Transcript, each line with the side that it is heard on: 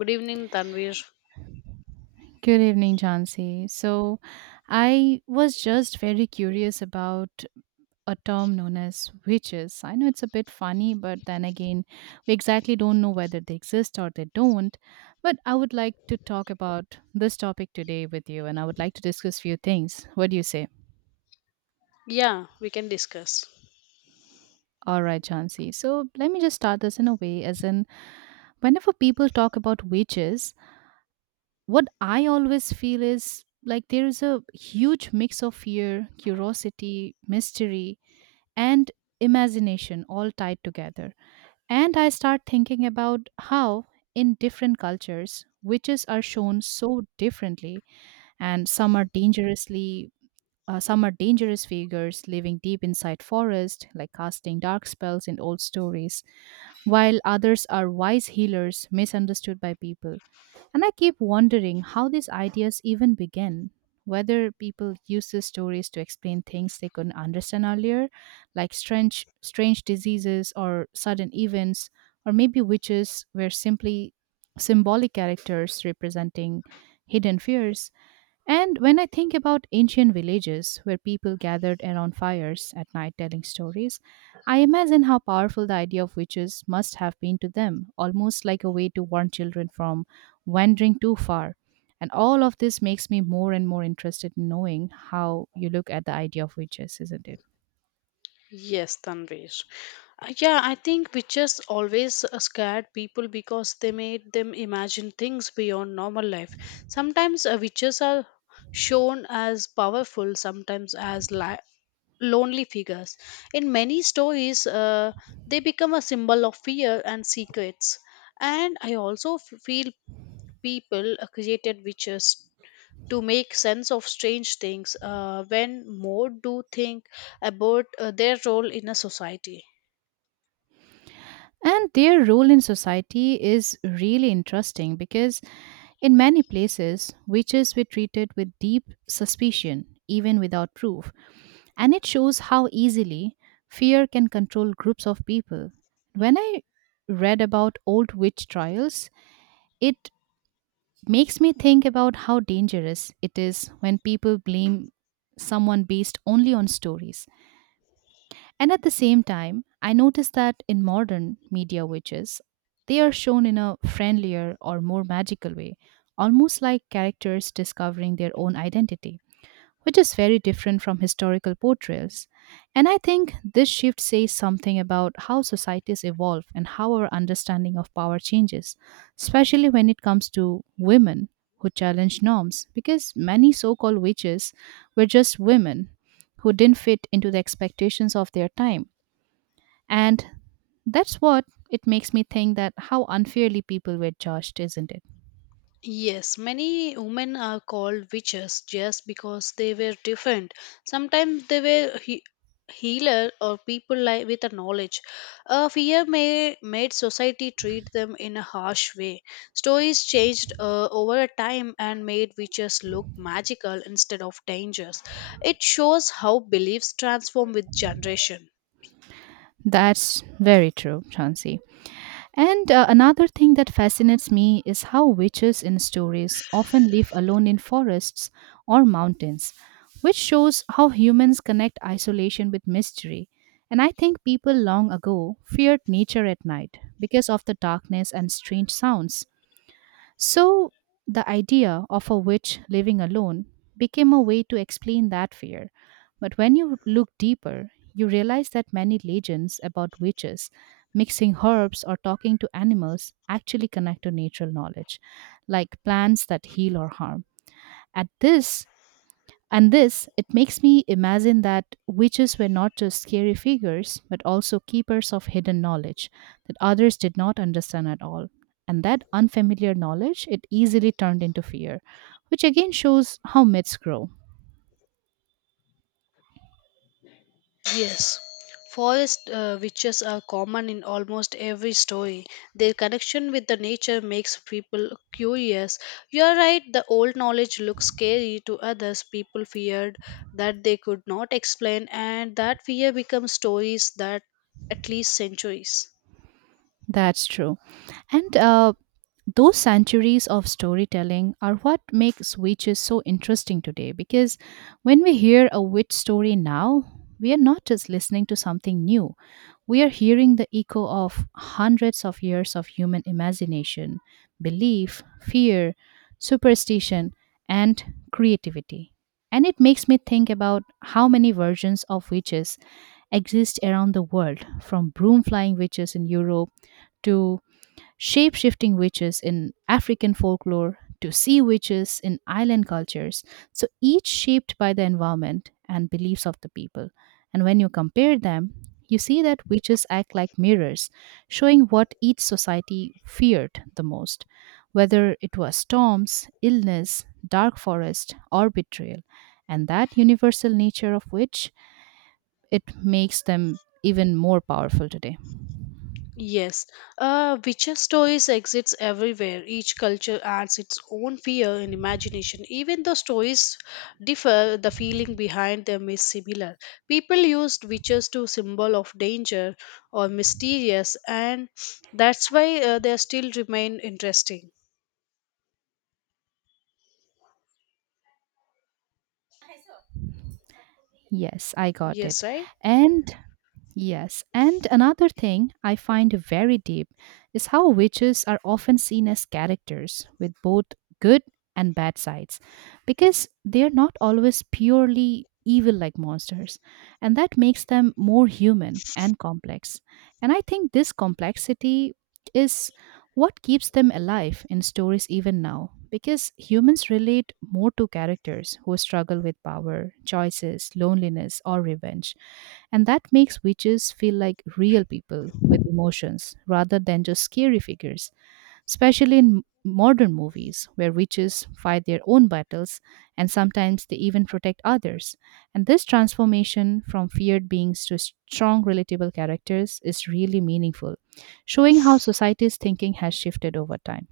left: Good evening, Tanvir.
right: Good evening, Jansi. So, I was just very curious about a term known as witches. I know it's a bit funny, but then again, we exactly don't know whether they exist or they don't. But I would like to talk about this topic today with you, and I would like to discuss few things. What do you say?
left: Yeah, we can discuss.
right: All right, Jansi. So, let me just start this in a way as in, whenever people talk about witches, what I always feel is like there is a huge mix of fear, curiosity, mystery, and imagination all tied together. And I start thinking about how, in different cultures, witches are shown so differently, and some are dangerously. Some are dangerous figures living deep inside forest, like casting dark spells in old stories, while others are wise healers misunderstood by people. And I keep wondering how these ideas even begin. Whether people use these stories to explain things they couldn't understand earlier, like strange diseases or sudden events, or maybe witches were simply symbolic characters representing hidden fears. And when I think about ancient villages where people gathered around fires at night telling stories, I imagine how powerful the idea of witches must have been to them, almost like a way to warn children from wandering too far. And all of this makes me more and more interested in knowing how you look at the idea of witches, isn't it?
left: Yes, Tanvir. Yeah, I think witches always scared people because they made them imagine things beyond normal life. Sometimes witches are shown as powerful, sometimes as lonely figures. In many stories, they become a symbol of fear and secrets. And I also feel people created witches to make sense of strange things when more do think about their role in a society.
right: And their role in society is really interesting because in many places, witches were treated with deep suspicion, even without proof. And it shows how easily fear can control groups of people. When I read about old witch trials, it makes me think about how dangerous it is when people blame someone based only on stories. And at the same time, I notice that in modern media witches, they are shown in a friendlier or more magical way, almost like characters discovering their own identity, which is very different from historical portrayals. And I think this shift says something about how societies evolve and how our understanding of power changes, especially when it comes to women who challenge norms, because many so called witches were just women who didn't fit into the expectations of their time. And that's what it makes me think, that how unfairly people were judged, isn't it?
left: Yes, many women are called witches just because they were different. Sometimes they were healer or people like with a knowledge. A fear may made society treat them in a harsh way. Stories changed over a time and made witches look magical instead of dangerous. It shows how beliefs transform with generation.
right: That's very true, Chansi. And another thing that fascinates me is how witches in stories often live alone in forests or mountains, which shows how humans connect isolation with mystery. And I think people long ago feared nature at night because of the darkness and strange sounds. So, the idea of a witch living alone became a way to explain that fear. But when you look deeper, you realize that many legends about witches mixing herbs or talking to animals actually connect to natural knowledge, like plants that heal or harm. At this, and this, it makes me imagine that witches were not just scary figures, but also keepers of hidden knowledge that others did not understand at all. And that unfamiliar knowledge, it easily turned into fear, which again shows how myths grow.
left: Yes, forest witches are common in almost every story. Their connection with the nature makes people curious. You are right, the old knowledge looks scary to others. People feared that they could not explain, and that fear becomes stories that at least centuries.
right: That's true. And those centuries of storytelling are what makes witches so interesting today because when we hear a witch story now, we are not just listening to something new, we are hearing the echo of hundreds of years of human imagination, belief, fear, superstition, and creativity. And it makes me think about how many versions of witches exist around the world, from broom flying witches in Europe to shape shifting witches in African folklore to sea witches in island cultures. So each shaped by the environment and beliefs of the people. And when you compare them, you see that witches act like mirrors, showing what each society feared the most, whether it was storms, illness, dark forest, or betrayal. And that universal nature of which it makes them even more powerful today.
left: Yes, witcher stories exists everywhere. Each culture adds its own fear and imagination. Even though stories differ, the feeling behind them is similar. People used witches to symbol of danger or mysterious, and that's why they still remain interesting.
right: Yes, I got it.
left: Yes, right.
right: And yes, and another thing I find very deep is how witches are often seen as characters with both good and bad sides because they are not always purely evil like monsters, and that makes them more human and complex. And I think this complexity is what keeps them alive in stories even now, because humans relate more to characters who struggle with power, choices, loneliness, or revenge. And that makes witches feel like real people with emotions rather than just scary figures, especially in modern movies where witches fight their own battles and sometimes they even protect others. And this transformation from feared beings to strong, relatable characters is really meaningful, showing how society's thinking has shifted over time.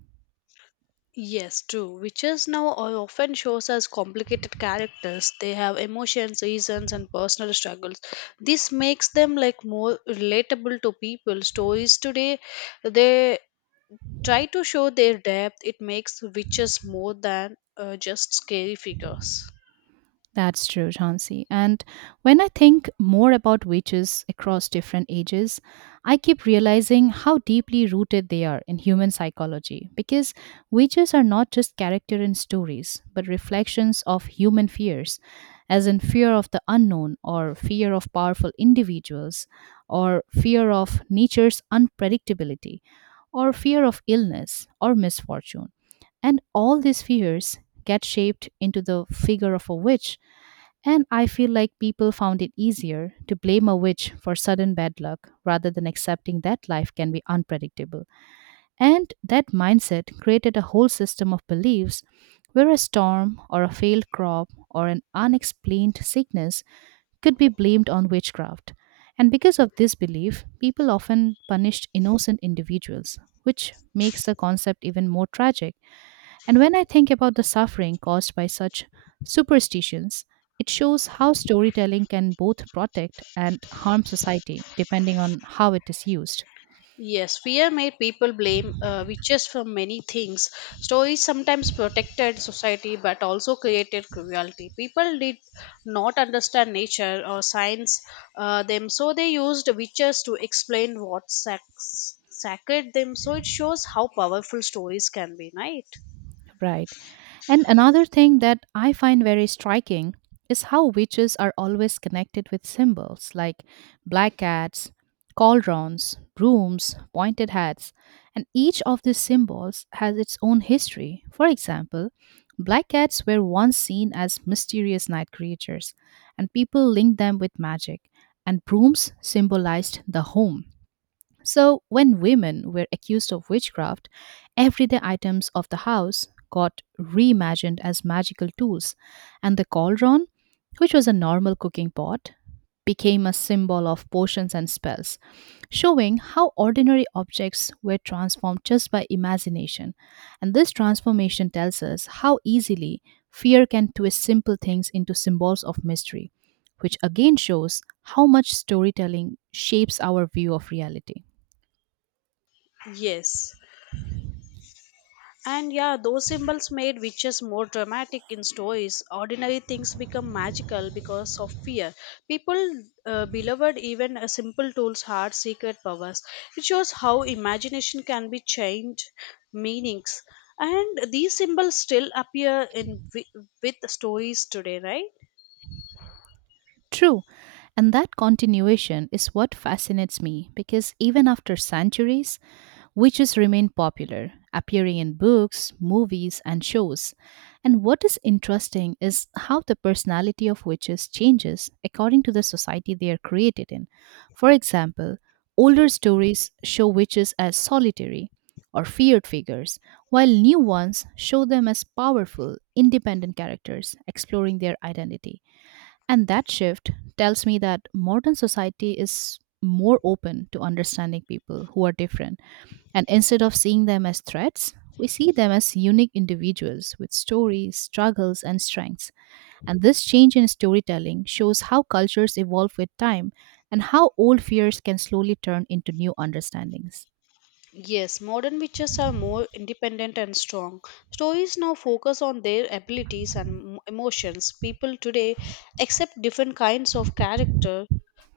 left: Yes, true. Witches now are often shows as complicated characters. They have emotions, reasons, and personal struggles. This makes them like more relatable to people. Stories today, they try to show their depth. It makes witches more than just scary figures.
right: That's true, Jhansi. And when I think more about witches across different ages, I keep realizing how deeply rooted they are in human psychology. Because witches are not just character in stories, but reflections of human fears, as in fear of the unknown, or fear of powerful individuals, or fear of nature's unpredictability, or fear of illness or misfortune. And all these fears get shaped into the figure of a witch, and I feel like people found it easier to blame a witch for sudden bad luck rather than accepting that life can be unpredictable. And that mindset created a whole system of beliefs where a storm or a failed crop or an unexplained sickness could be blamed on witchcraft. And because of this belief, people often punished innocent individuals, which makes the concept even more tragic, and when I think about the suffering caused by such superstitions, it shows how storytelling can both protect and harm society, depending on how it is used.
left: Yes, fear made people blame witches for many things. Stories sometimes protected society but also created cruelty. People did not understand nature or science them, so they used witches to explain what sacred them. So it shows how powerful stories can be, right?
right: Right. And another thing that I find very striking is how witches are always connected with symbols like black cats, cauldrons, brooms, pointed hats, and each of these symbols has its own history. For example, black cats were once seen as mysterious night creatures, and people linked them with magic, and brooms symbolized the home. So, when women were accused of witchcraft, everyday items of the house got reimagined as magical tools, and the cauldron, which was a normal cooking pot, became a symbol of potions and spells, showing how ordinary objects were transformed just by imagination. And this transformation tells us how easily fear can twist simple things into symbols of mystery, which again shows how much storytelling shapes our view of reality.
left: Yes. And yeah, those symbols made witches more dramatic in stories. Ordinary things become magical because of fear. People beloved even a simple tools had secret powers. It shows how imagination can be changed meanings. And these symbols still appear in with stories today, right?
right: True. And that continuation is what fascinates me because even after centuries, witches remain popular, appearing in books, movies, and shows. And what is interesting is how the personality of witches changes according to the society they are created in. For example, older stories show witches as solitary or feared figures, while new ones show them as powerful, independent characters exploring their identity. And that shift tells me that modern society is more open to understanding people who are different. And instead of seeing them as threats, we see them as unique individuals with stories, struggles, and strengths. And this change in storytelling shows how cultures evolve with time and how old fears can slowly turn into new understandings.
left: Yes, modern witches are more independent and strong. Stories now focus on their abilities and emotions. People today accept different kinds of character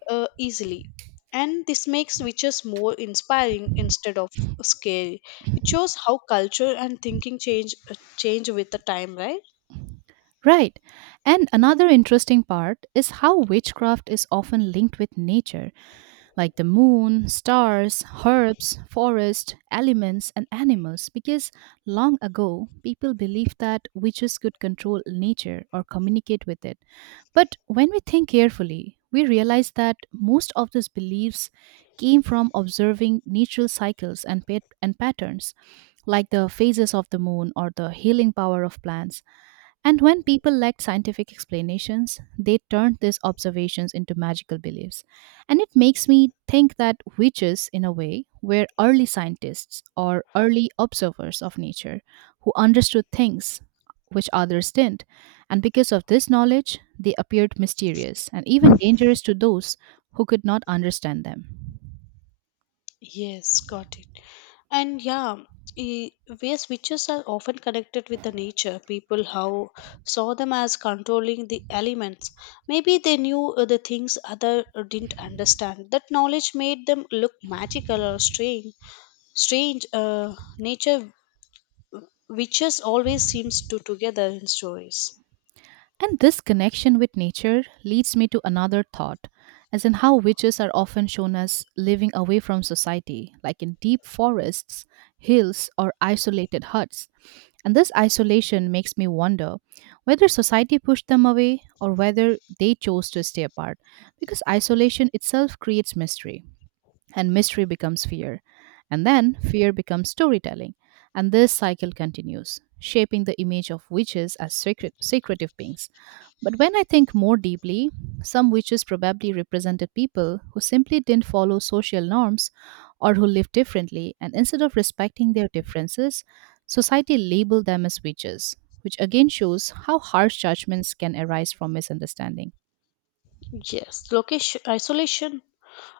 left: easily, and this makes witches more inspiring instead of scary. It shows how culture and thinking change with the time, right?
right: Right. And another interesting part is how witchcraft is often linked with nature, like the moon, stars, herbs, forest, elements, and animals, because long ago people believed that witches could control nature or communicate with it. But when we think carefully, we realize that most of these beliefs came from observing natural cycles and, and patterns, like the phases of the moon or the healing power of plants. And when people lacked scientific explanations, they turned these observations into magical beliefs. And it makes me think that witches, in a way, were early scientists or early observers of nature who understood things which others didn't. And because of this knowledge, they appeared mysterious and even dangerous to those who could not understand them.
left: Yes, got it. And yeah, e- where witches are often connected with the nature, people how saw them as controlling the elements. Maybe they knew the things other didn't understand. That knowledge made them look magical or strange. Strange. Nature witches always seems to together in stories.
right: And this connection with nature leads me to another thought, as in how witches are often shown as living away from society, like in deep forests, hills, or isolated huts. And this isolation makes me wonder whether society pushed them away or whether they chose to stay apart, because isolation itself creates mystery and mystery becomes fear. And then fear becomes storytelling. And this cycle continues, shaping the image of witches as secret, secretive beings. But when I think more deeply, some witches probably represented people who simply didn't follow social norms or who lived differently, and instead of respecting their differences, society labeled them as witches, which again shows how harsh judgments can arise from misunderstanding.
left: Yes, location isolation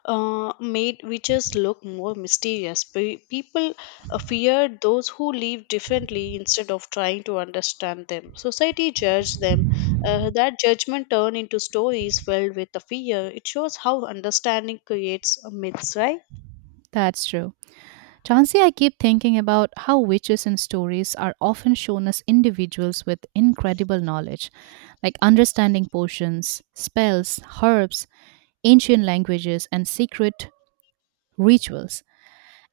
left: made witches look more mysterious. People feared those who lived differently instead of trying to understand them. Society judged them. That judgment turned into stories filled with the fear. It shows how understanding creates a myths, right?
right: That's true. Chansey, I keep thinking about how witches in stories are often shown as individuals with incredible knowledge, like understanding potions, spells, herbs, ancient languages, and secret rituals.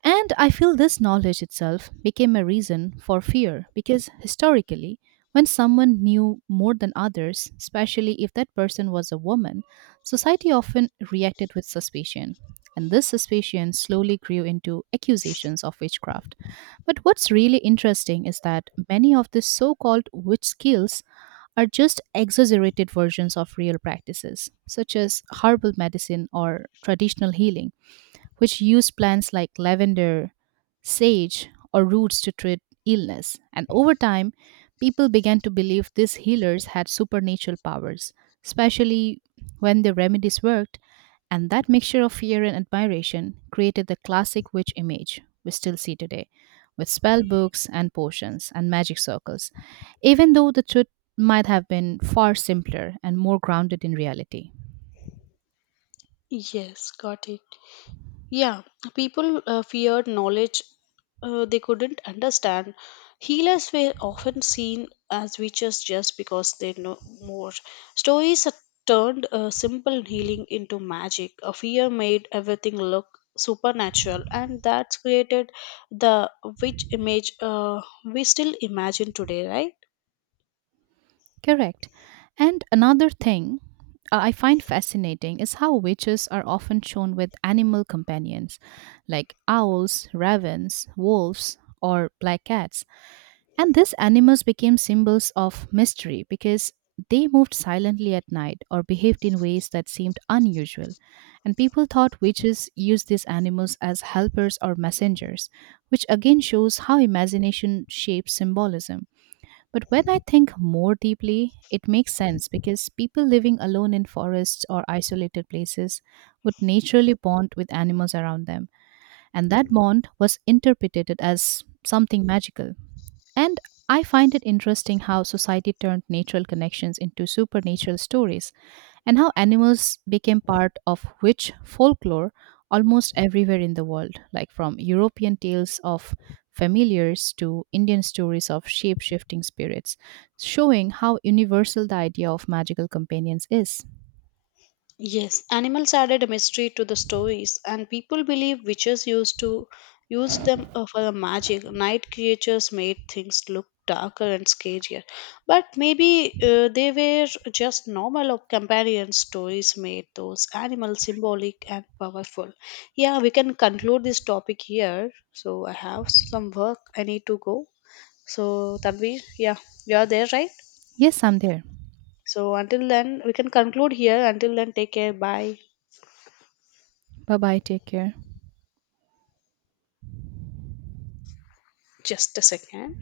right: And I feel this knowledge itself became a reason for fear because historically, when someone knew more than others, especially if that person was a woman, society often reacted with suspicion. And this suspicion slowly grew into accusations of witchcraft. But what's really interesting is that many of the so called witch skills are just exaggerated versions of real practices, such as herbal medicine or traditional healing which use plants like lavender, sage, or roots to treat illness. And over time, people began to believe these healers had supernatural powers, especially when their remedies worked, and that mixture of fear and admiration created the classic witch image we still see today, with spell books and potions and magic circles, even though the truth might have been far simpler and more grounded in reality.
left: Yes, got it. Yeah, people feared knowledge they couldn't understand. Healers were often seen as witches just because they know more. Stories have turned simple healing into magic. A fear made everything look supernatural, and that's created the witch image we still imagine today, right?
right: Correct. And another thing I find fascinating is how witches are often shown with animal companions like owls, ravens, wolves, or black cats. And these animals became symbols of mystery because they moved silently at night or behaved in ways that seemed unusual. And people thought witches used these animals as helpers or messengers, which again shows how imagination shapes symbolism. But when I think more deeply, it makes sense because people living alone in forests or isolated places would naturally bond with animals around them, and that bond was interpreted as something magical. And I find it interesting how society turned natural connections into supernatural stories and how animals became part of witch folklore almost everywhere in the world, like from European tales of familiars to Indian stories of shape shifting spirits, showing how universal the idea of magical companions is.
left: Yes, animals added a mystery to the stories, and people believe witches used to use them for the magic. Night creatures made things look darker and scarier, but maybe they were just normal or companion stories made those animals symbolic and powerful. Yeah, we can conclude this topic here. So I have some work I need to go. So Tanvi, yeah, you are there, right?
right: Yes, I'm there.
left: So until then, we can conclude here. Until then, take care. Bye.
right: Bye bye. Take care.
left: Just a second.